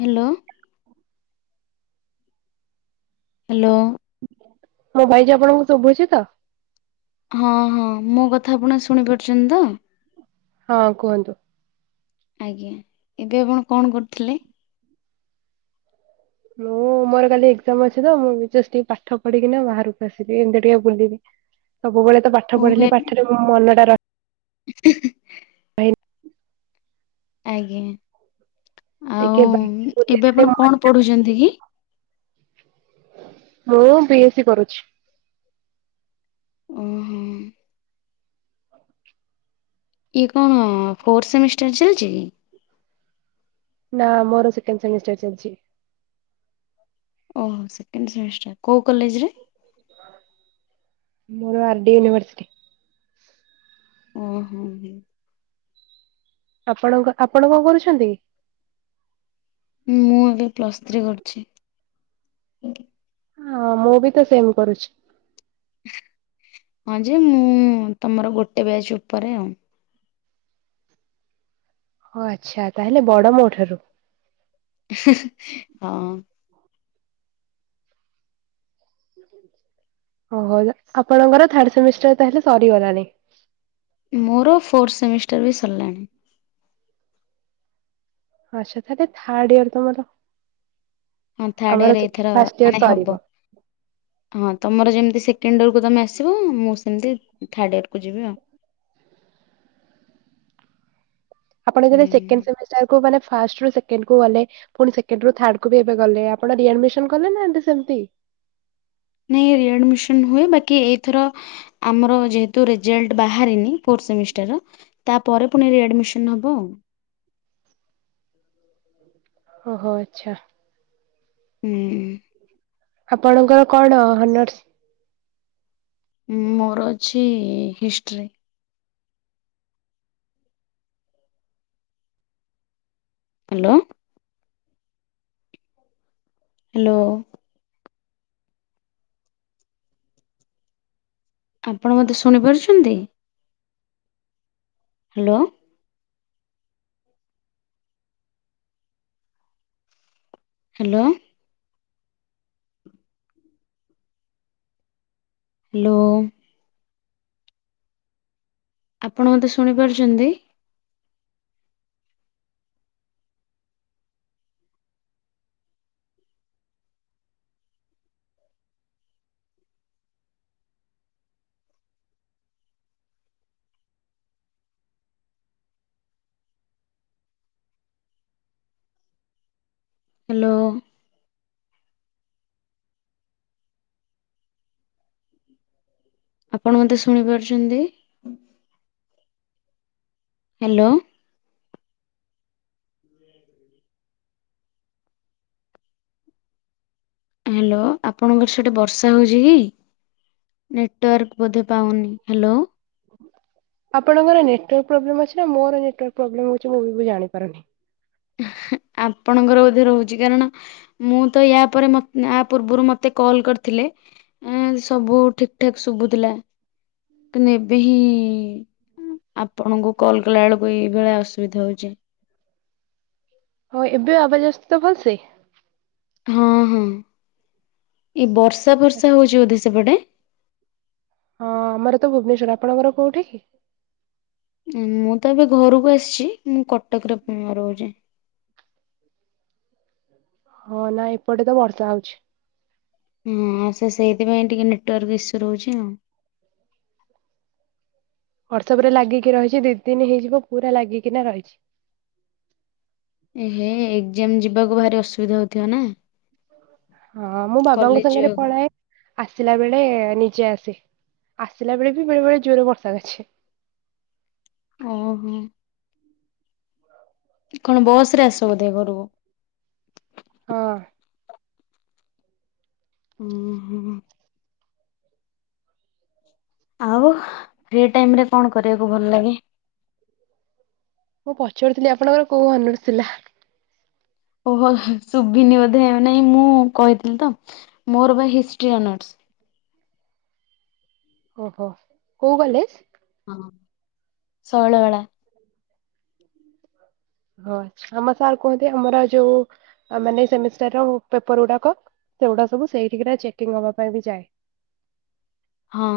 Hello. Hello. ମୋ voice ଆପଣଙ୍କୁ ସଭୁଛି ତ? ହଁ ହଁ ମୋ କଥା ଆପଣ ଶୁଣି ପାରୁଛନ୍ତି ତ? ହଁ କୁହନ୍ତୁ? ଆଜ୍ଞା, ଏବେ ଆପଣ କଣ କରୁଥିଲେ? ହୁଁ। ମୋର କାଲି ଏଗ୍ଜାମ ଅଛି ତ ମୁଁ ଜଷ୍ଟ ଟିକେ ପାଠ ପଢ଼ି କି ନା ବାହାରକୁ ଆସିଲି ଏମିତି ଟିକେ ବୁଲିବି। ସବୁବେଳେ ତ ପାଠ ଓହୋ ଏ ପଢ଼ିଲେ ପାଠରେ ମନ ଟା ର [unintelligible] ଆଜ୍ଞା ଆଉ ଟିକେ ଏବେ ଆପଣ କଣ ପଢ଼ୁଛନ୍ତି କି? ମୁଁ ବି ଏସ୍ ସି କରୁଛି। ଓ ହୋ। ଇଏ କଣ ଫୋର୍ଥ ସେମିଷ୍ଟାର ଚାଲିଛି କି? ନା ମୋର ସେକଣ୍ଡ ସେମିଷ୍ଟାର ଚାଲିଛି। ଓହୋ ସେକଣ୍ଡ ସେମିଷ୍ଟାର କୋଉ କଲେଜ ରେ? ମୋର ଆର ଡି ୟୁନିଭର୍ସିଟି। ଉଁ ହୁଁ ହୁଁ। ଆପଣଙ୍କ ଆପଣ କଣ କରୁଛନ୍ତି? ମୁଁ ଏବେ ପ୍ଲସ୍ ଥ୍ରୀ କରୁଚି। ଅଁ ମୁଁ ବି ତ ସେମ୍ କରୁଚି। ହଁ ଯେ ମୁଁ ତମର ଗୋଟେ ବ୍ୟାଚ୍ ଉପରେ ଆଉ। ଓ ଆଚ୍ଛା। ତାହେଲେ ବଡ ମୋ ଠାରୁ। ହଁ। ଓହୋ। ଆପଣଙ୍କର ଥାର୍ଡ ସେମିଷ୍ଟର ତାହେଲେ ସରିଗଲାଣି? ମୋର ଫୋର୍ଥ ସେମିଷ୍ଟର ବି ସରିଲାଣି। ଆଚ୍ଛା ତାହେଲେ ଥାର୍ଡ ଇୟର ତମର। ହଁ ଥାର୍ଡ ଆମର ଇୟର ଏଇଥର ଫାଷ୍ଟ ଇୟର ମାନେ ସରିବ। ହବ। ହଁ ତମର ଯେମିତି ସେକେଣ୍ଡ ଇୟରକୁ ତମେ ଆସିବ ମୁଁ ସେମିତି ଥାର୍ଡ଼ ଇୟରକୁ ଯିବି ଆଉ। ଆପଣ ହୁଁ ଯେତବେଳେ ସେକେଣ୍ଡ ସେମିଷ୍ଟାର୍ କୁ ମାନେ ଫାଷ୍ଟ ରୁ ସେକେଣ୍ଡ କୁ ଗଲେ ପୁଣି ସେକେଣ୍ଡ ରୁ ଥାର୍ଡ କୁ ବି ଏବେ ଗଲେ, ଆପଣ ରିଆଡ଼ମିସନ୍ କଲେ ନା ଏଟା ସେମତି? ନାଇଁ ରିଆଡମିସନ୍ ହୁଏ। ବାକି ଏଇଥର ଆମର ଯେହେତୁ ରେଜଲ୍ଟ ବାହାରିନି ଫୋର୍ଥ ସେମିଷ୍ଟର ର ତାପରେ ପୁଣି ରିଆଡମିସନ୍ ହବ। ଓହୋ ଆଚ୍ଛା। ହୁଁ। ଆପଣଙ୍କର କଣ ହନର୍ଷ? ମୋର ଅଛି ହିଷ୍ଟ୍ରି। ହାଲୋ। ହାଲୋ। ଆପଣ ମୋତେ ଶୁଣିପାରୁଛନ୍ତି? ହାଲୋ। ହାଲୋ। ହାଲୋ। ଆପଣ ମୋତେ ଶୁଣିପାରୁଛନ୍ତି? ହାଲୋ। ଆପଣ ମତେ ଶୁଣିପାରୁଛନ୍ତି? ହାଲୋ। ହାଲୋ। ଆପଣଙ୍କର ସେଠି ବର୍ଷା ହଉଚି କି? ନେଟୱାର୍କ ବୋଧେ ପାଉନି। ହାଲୋ। ଆପଣଙ୍କର ନେଟୱାର୍କ ପ୍ରୋବ୍ଲେମ୍ ଅଛି ନା ମୋର ନେଟୱର୍କ ପ୍ରୋବ୍ଲେମ୍ ଅଛି ମୁଁ ବି ଜାଣିପାରୁନି। ଆପଣଙ୍କର ବୋଧେ ରହୁଚି। କାରଣ ମୁଁ ତ ୟା ପରେ ମ ପୂର୍ବରୁ ମତେ କଲ୍ କରିଥିଲେ ଏଁ ସବୁ ଠିକ୍ ଠାକ୍ ଶୁଭୁଥିଲା। କିନ୍ତୁ ଏବେ ହିଁ ଆପଣଙ୍କୁ କଲ୍ କଲା ବେଳକୁ ଏଇଭଳିଆ ଅସୁବିଧା ହ ହଉ ଏବେ ଆବାଜ ଆସୁଚି ତ ଭଲସେ? ହଁ ହଁ। ଏଇ ବର୍ଷା ଫର୍ଷା ହଉଚି ବୋଧେ ସେପଟେ? ହଁ ଆମର ତ ଭୁବନେଶ୍ଵର। ଆପଣଙ୍କ ଘର କୋଉଠି କି? ମୁଁ ତ ଏବେ ଘରକୁ ଆସିଚି। ମୁଁ କଟକରେ ରହୁଚି। ହଁ ନା ଏପଟେ ତ ବର୍ଷା ହଉଚି। ହଁ ସେ ସେଇଥିପାଇଁ ଟିକେ ନେଟୱାର୍କ ଇସ୍ୟୁ ରହୁଚି ଆଉ। ବର୍ଷା ପୁରା ଲାଗିକି ରହିଚି ଦି ଦିନି ହେଇଯିବ ପୁରା ଲାଗିକିନା ରହିଚି। ଏ ହେ ଏକ୍ଜାମ ଯିବାକୁ ଭାରି ଅସୁବିଧା ହଉଥିବ ନା। ହଁ ମୁଁ ବାବାଙ୍କ କଲେଜ ସାଙ୍ଗରେ ଯିବାକୁ ପଳାଏ। ଆସିଲା ବେଳେ ନିଜେ ଆସେ ଆସିଲା ବେଳେ ବି ବେଳେ ବେଳେ ଜୋର ବର୍ଷା କାଚେ। ଓହୋ। କଣ ବସ ରେ ଆସ ବୋଧେ ଘରକୁ? ହଁ। ହୁଁ ହୁଁ। ଆଉ ଫ୍ରି ଟାଇମ ରେ କଣ କରିବାକୁ ଭଲ ଲାଗେ? ମୁଁ ପଚାରୁଥିଲି ଆପଣଙ୍କର କୋଉ ଅନରସ ଥିଲା? ଓହୋ ଶୁଭିନି ବୋଧେ ନାଇଁ ମୁଁ କହିଥିଲି ତ ମୋର ବା ହିଷ୍ଟରି ଅନର୍ସ। ଓହୋ କୋଉ କଲେଜ? ହଁ ଶୈଳବାଳା। ହଁ ଆମ ସାର୍ କୁହନ୍ତି ଆମର ଯୋଉ ଅ ମାନେ ସେମିଷ୍ଟାର ର ପେପର ଗୁଡାକ। ସେଗୁଡା ସବୁ ସେଇଠିକି ନା ଚେକିଂ ହବା ପାଇଁ ବି ଯାଏ। ହଁ।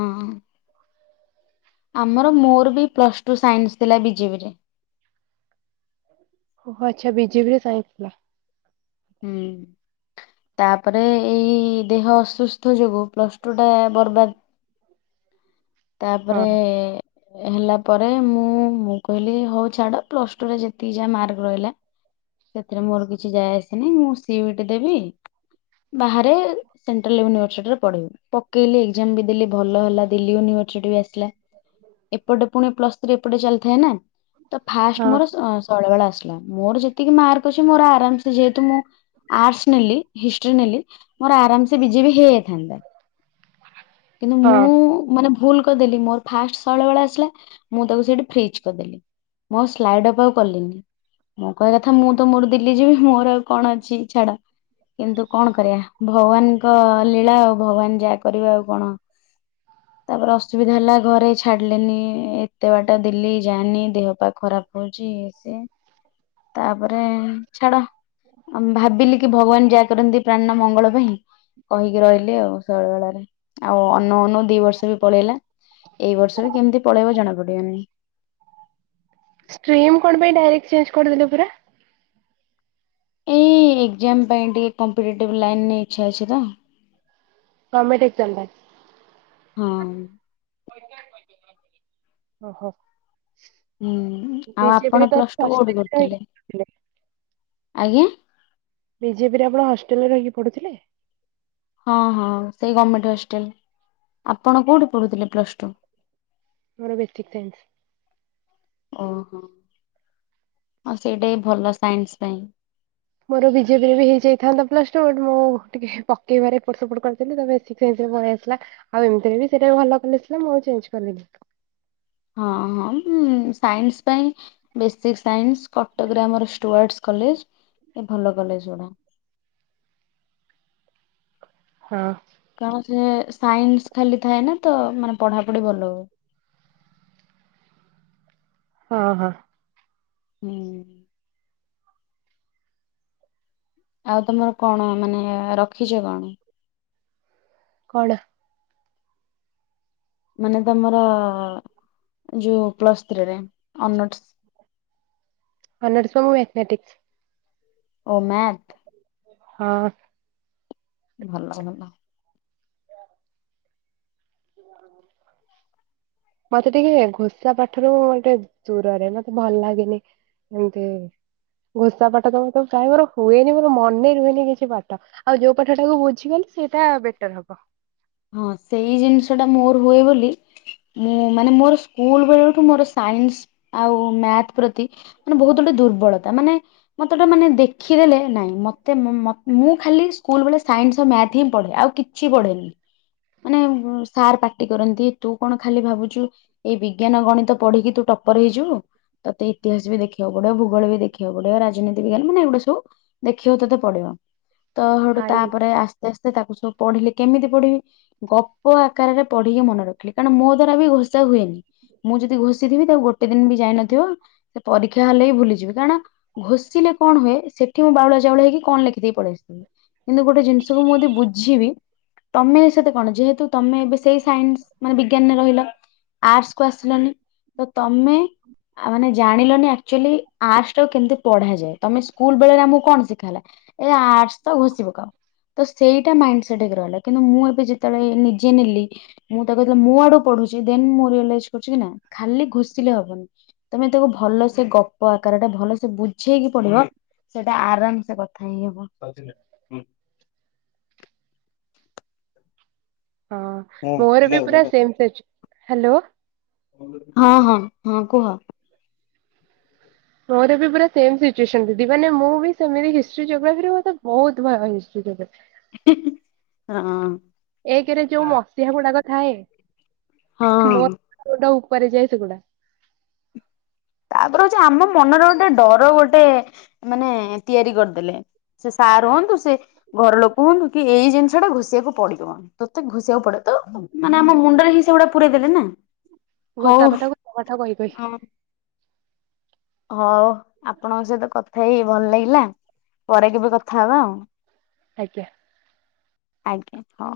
ଆମର ମୋର ବି ପ୍ଲସ୍ ଟୁ ସାଇନ୍ସ ଥିଲା ବି ଜେ ବି ରେ। ଓହୋ ଆଚ୍ଛା ବି ଜେ ବି ରେ ସାଇନ୍ସ ଥିଲା। ହୁଁ। ତାପରେ ଏଇ ଦେହ ଅସୁସ୍ଥ ଯୋଗୁ ପ୍ଲସ ଟୁ ଟା ବର୍ବା ତାପରେ। ହଁ ହେଲା ପରେ ମୁଁ ମୁଁ କହିଲି ହଉ ଛାଡ ପ୍ଲସ ଟୁରେ ଯେତିକି ଯାହା ମାର୍କ ରହିଲା। ସେଥିରେ ମୋର କିଛି ଯାଏ ଆସେ ନାହିଁ ମୁଁ ସି ୟୁ ଇ ଟି ଦେବି ବାହାରେ। ସେଣ୍ଟ୍ରାଲ ୟୁନିଭର୍ସିଟି ରେ ପଢ଼ିବି ପକେଇଲି ଏକ୍ଜାମ ବି ଦେଲି ଭଲ ହେଲା ଦିଲି ୟୁନି [unintelligible] ଆସିଲା ଏପଟେ ପୁଣି ପ୍ଲସ୍ ଥ୍ରି ଏପଟେ ଚାଲିଥାଏ ନା। ତ ଫାର୍ଷ୍ଟ ହଁ ମୋର ଅଁ ଶୈଳବାଳା ଆସିଲା ମୋର ଯେତିକି ମାର୍କ ଅଛି ମୋର ଆରାମେ ସେ ଯେହେତୁ ମୁଁ। ଆର୍ଟସ ନେଲି ହିଷ୍ଟ୍ରି ନେଲି ମୋର ଆରାମ ସେ ବି ଜେ ବି ହେଇଯାଇଥାନ୍ତା। କିନ୍ତୁ ହଁ ମୁଁ ମାନେ ଭୁଲ କରିଦେଲି ମୋର ଫାର୍ଷ୍ଟ ଶୈଳବାଳା ଆସିଲା ମୁଁ ତାକୁ ସେଇଠି ଫ୍ରିଜ କରିଦେଲି। ମୁଁ ଆଉ ସ୍ଲାଇଡ ଅପ ଆଉ କଲିନି। ମୋ କହିବା କଥା ମୁଁ ତ ମୋର ଦିଲ୍ଲୀ ଯିବି ମୋର ଆଉ କଣ ଅଛି ଛାଡ। କିନ୍ତୁ କଣ କରିବା ଭଗବାନଙ୍କ ଲୀଳା ଆଉ ଭଗବାନ ଯାହା କରିବେ ଆଉ କଣ। ତାପରେ ଅସୁବିଧା ହେଲା ଘରେ ଛାଡିଲେନି ଏତେ ବାଟ ଦିଲ୍ଲୀ ଯାନି ଦେହ ପା ଖରା ହଉଛି ଇଏ ସିଏ ତାପରେ ଛାଡ। ଅଁ ଭାବିଲି କି ଭଗବାନ ଯାହା କରନ୍ତି। ପ୍ରାଣିର ମଙ୍ଗଳ ପାଇଁ କହିକି ରହିଲି ଆଉ ଶୈଳବାଳାରେ ଆଉ ଅନଉ ଅନଉ ଦି ବସ ପଳେଇଲା ଏଇ ବର୍ଷ ବି କେମିତି ପଳେଇବ ଜଣା ପଡିବନି। ଷ୍ଟ୍ରିମ୍ କଣ ପାଇଁ ଡାଇରେକ୍ଟ ଚେଞ୍ଜ କରିଦେଲେ ପୁରା? ଏଇ ଏକ୍ଜାମ ପାଇଁ ଟିକେ କମ୍ପିଟେଟିଭ ଲାଇନରେ ଇଚ୍ଛା ଅଛି ତ। ଗମେଣ୍ଟ ଏକ୍ଜାମ ପାଇଁ। ହୁଁ। ଓହୋ। ହୁଁ ଆଉ ବିଜେପିରେ ଆପଣ ତ ପ୍ଲସ ଟୁ କୋଉଠି ହଷ୍ଟେଲରେ ରହିକି କରୁଥିଲେ? ପଢୁଥିଲେ। ଆଜ୍ଞା। ବି ଜେ ବି ରେ ଆପଣ ହଷ୍ଟେଲ ରେ ରହିକି ପଢୁଥିଲେ? ହଁ ହଁ ସେଇ ଗମେଣ୍ଟ ହଷ୍ଟେଲ। ଆପଣ କୋଉଠି ପଢୁଥିଲେ ପ୍ଲସ ଟୁ? ମୋର ବେସିକ୍ ସାଇନ୍ସ। ଓହୋ, ଆଉ ସେଇଟା ଭଲ ସାଇନ୍ସ ପାଇଁ। ମୋର ବିଜେପିରେ ବି ହେଇଯାଇଥାନ୍ତା ପ୍ଲସ ଟୁ, ବଟ୍ ମୁଁ ଟିକେ ପକେଇବାରେ ଟିକେ ଏପଟ ସେପଟ କରିଦେଲି ତ ସେ ସେଇଥିରେ ପଳେଇ ଆସିଲା, ଆଉ ଏମିତିରେ ବି ସେଟା ଭଲ କଲେଜ ଥିଲା, ମୁଁ ଆଉ ଚେଞ୍ଜ କଲିିନି। ହଁ, ହଁ, ହୁଁ, ସାଇନ୍ସ ପାଇଁ ବେସିକ୍ ସାଇନ୍ସ, କଟକ ରେ ଆମର ଷ୍ଟୁଆର୍ଟସ୍ କଲେଜ, ଏ ଭଲ କଲେଜ ଗୁଡ଼ା। ହଁ। କଣ ସେ ସାଇନ୍ସ ଖାଲି ଥାଏ ନା, ତ ମାନେ ପଢାପଢି ଭଲ ହୁଏ? ହଁ, ହଁ। ହୁଁ। ଆଉ ତମର କଣ ମାନେ, ରଖିଚ କଣ? କଣ? ମାନେ ତମର ଯୋଉ ପ୍ଲସ୍ ଥ୍ରୀରେ, ଅନର୍ସ ଅନର୍ସ ରୁ ମୁଁ ମାଥମେଟିକସ୍। ଓ ମ୍ୟାଥ? ହଁ। ଭଲ ଭଲ। [inaudible] ମତେ ଟିକେ ଘୋସା ପାଠରୁ, ମଟେ ଦୂରରେ, ମତେ ଭଲ ଲାଗେନି। ଏମତି, ଘୋଷା ପାଠ ତମେ ତ ପ୍ରାୟେ ମୋର ହୁଏନି, ମୋର ମନେ ରୁହେନି କିଛି ପାଠ। ଆଉ ଯୋଉ ପାଠ ଟାକୁ ବୁଝିଗଲି, ସେଇଟା ବେଟର ହବ। ହଁ, ସେଇ ଜିନିଷଟା ମୋର ହୁଏ ବୋଲି ମୁଁ, ମାନେ ମୋର ସ୍କୁଲ ବେଳଠୁ ମୋର, ସାଇନ୍ସ ଆଉ ମ୍ୟାଥ ପ୍ରତି ମାନେ ବହୁତ ଗୋଟେ ଦୁର୍ବଳତା, ମାନେ ମତେଟା ମାନେ ଦେଖିଦେଲେ, ନାଇଁ, ମତେ ମୁଁ ଖାଲି ସ୍କୁଲ ବେଳେ ସାଇନ୍ସ ମ୍ୟାଥ ହିଁ ପଢେ ଆଉ କିଛି ପଢ଼େନି। ମାନେ ସାର୍ ପାଟି କରନ୍ତି, ତୁ କଣ ଖାଲି ଭାବୁଚୁ ଏଇ ବିଜ୍ଞାନ, ଗଣିତ ପଢିକି ତୁ ଟପର ହେଇଯିବୁ? ତତେ ଇତିହାସ ବି ଦେଖିବାକୁ ପଡିବ, ଭୂଗୋଳ ବି ଦେଖିବାକୁ ପଡିବ, ରାଜନୀତି ବିଜ୍ଞାନ ମାନେ ଏ ଗୁଡା ସବୁ ଦେଖିବା କୁ ତତେ ପଡିବ, ତ ହେଟୁ ଭାଇ ତାପରେ ଆସ୍ତେ- ଆସ୍ତେ ତାକୁ ସବୁ ପଢିଲି, କେମିତି ପଢିବି ଗପ ଆକାରରେ ପଢିକି ମନେ ରଖ ଖାଲି, କାରଣ ମୋ ଦ୍ଵାରା ବି ଘୋଷା ହୁଏନି, ମୁଁ ଯଦି ଘୋଷିଥିବି, ତାକୁ ଗୋଟେ ଦିନ ବି ଯାଇନଥିବ ସେ ପରୀକ୍ଷା ହେଲେ ହିଁ ଭୁଲିଯିବି, କାରଣ ଘୋଷିଲେ କଣ ହୁଏ, ସେଠି ମୁଁ ବାଉଳା ଚାଉଳ ହେଇକି କଣ ଲେଖିଦେଇ ପଳେଇ ଆସିଥିବି। କିନ୍ତୁ ଗୋଟେ ଜିନିଷକୁ ମୁଁ ଯଦି ବୁଝିବି, ତମେ ସେତେ କଣ ଯେହେତୁ ତମେ ଏବେ ସେଇ ସାଇନ୍ସ ମାନେ ବିଜ୍ଞାନରେ ରହିଲ, ଆର୍ଟସ କୁ ଆସିଲନି, ତ ତମେ ଆ ମାନେ ଜାଣିଲନି ଆକଚୁଆଲି, ଆଟ୍ସ ଟାକୁ କେମତି ପଢାଯାଏ, ତମେ ସ୍କୁଲ ବେଳେରେ ଆମକୁ କଣ ଶିଖାଗଲା ଏ ଆର୍ଟସ ତ, ଘୋଷି ପକାଅ, ତ ସେଇଟା ମାଇଣ୍ଡ ସେଟ୍ ହେଇକି ରହିଲା, କିନ୍ତୁ ମୁଁ ଏ ମୁଁ ଯେତେବେଳେ ନିଜେ ନେଲି ମୁଁ ତାକୁ ଯେତେବେଳେ ମୋ ଆଡୁ ପଢୁଛି, ଦେନ୍ ମୁଁ ରିଅଲାଇଜ୍ କରୁଚି କି ନା, ଖାଲି ଘୋଷିଲେ ହବନି। ତମେ ତାକୁ ଭଲ ସେ ଗପ ଆକାର ଟା, ଭଲ ସେେ ବୁଝେଇକି ପଡିବ ସେଇଟା ଆରାମ ସେ କଥା ହେଇ ହବ। ହଁ, ମୋର ବି ପୁର ସେମ ସେଜ୍, ହାଲୋ ହଁ ହଁ, ହଁ କୁହ ମୋର ବି ପୁରା ସେମ ସିଚୁଏସନ ଦିଦି, ମାନେ ମୁଁ ବି ସେମିତି ହିଷ୍ଟି ଜୋଗ୍ରାଫି ମୋତେ ବହୁତ ଭୟ ହିଷ୍ଟରି ଯୋଗ୍ରାଫି। ହଁ ଏକରେ ଯୋଉ ମସିହା ଗୁଡାକ ଥାଏ ହଁ ହ। ଜୋଉଟା ଉପରେ ଯାଏ ସେ ଗୁଡା। ତାପରେ ହଉଛି ଆମ ମନରେ ଗୋଟେ ଡର ଗୋଟେ ମାନେ ତିଆରି କରିଦେଲେ। ସେ ସାର୍ ହୁଅନ୍ତୁ ସେ ଘର ଲୋକ ହୁଅନ୍ତୁ କି ଏଇ ଜିନିଷ ଟା ଘୋଷିବାକୁ ପଡିବ। ତୋତେ ଘୁଷିବାକୁ ପଡେ ତ ମାନେ ଆମ ମୁଣ୍ଡରେ ହିଁ ସେଗୁଡା ପୁରେଇ ଦେଲେ ନା। ହଉ [unintelligible] ହଉ ଆପଣଙ୍କ ସହିତ କଥା ହେଇ ଭଲ ଲାଗିଲା ପରେ କେବେ କଥା ହବା ଆଉ। ଆଜ୍ଞା। ଆଜ୍ଞା ହଁ।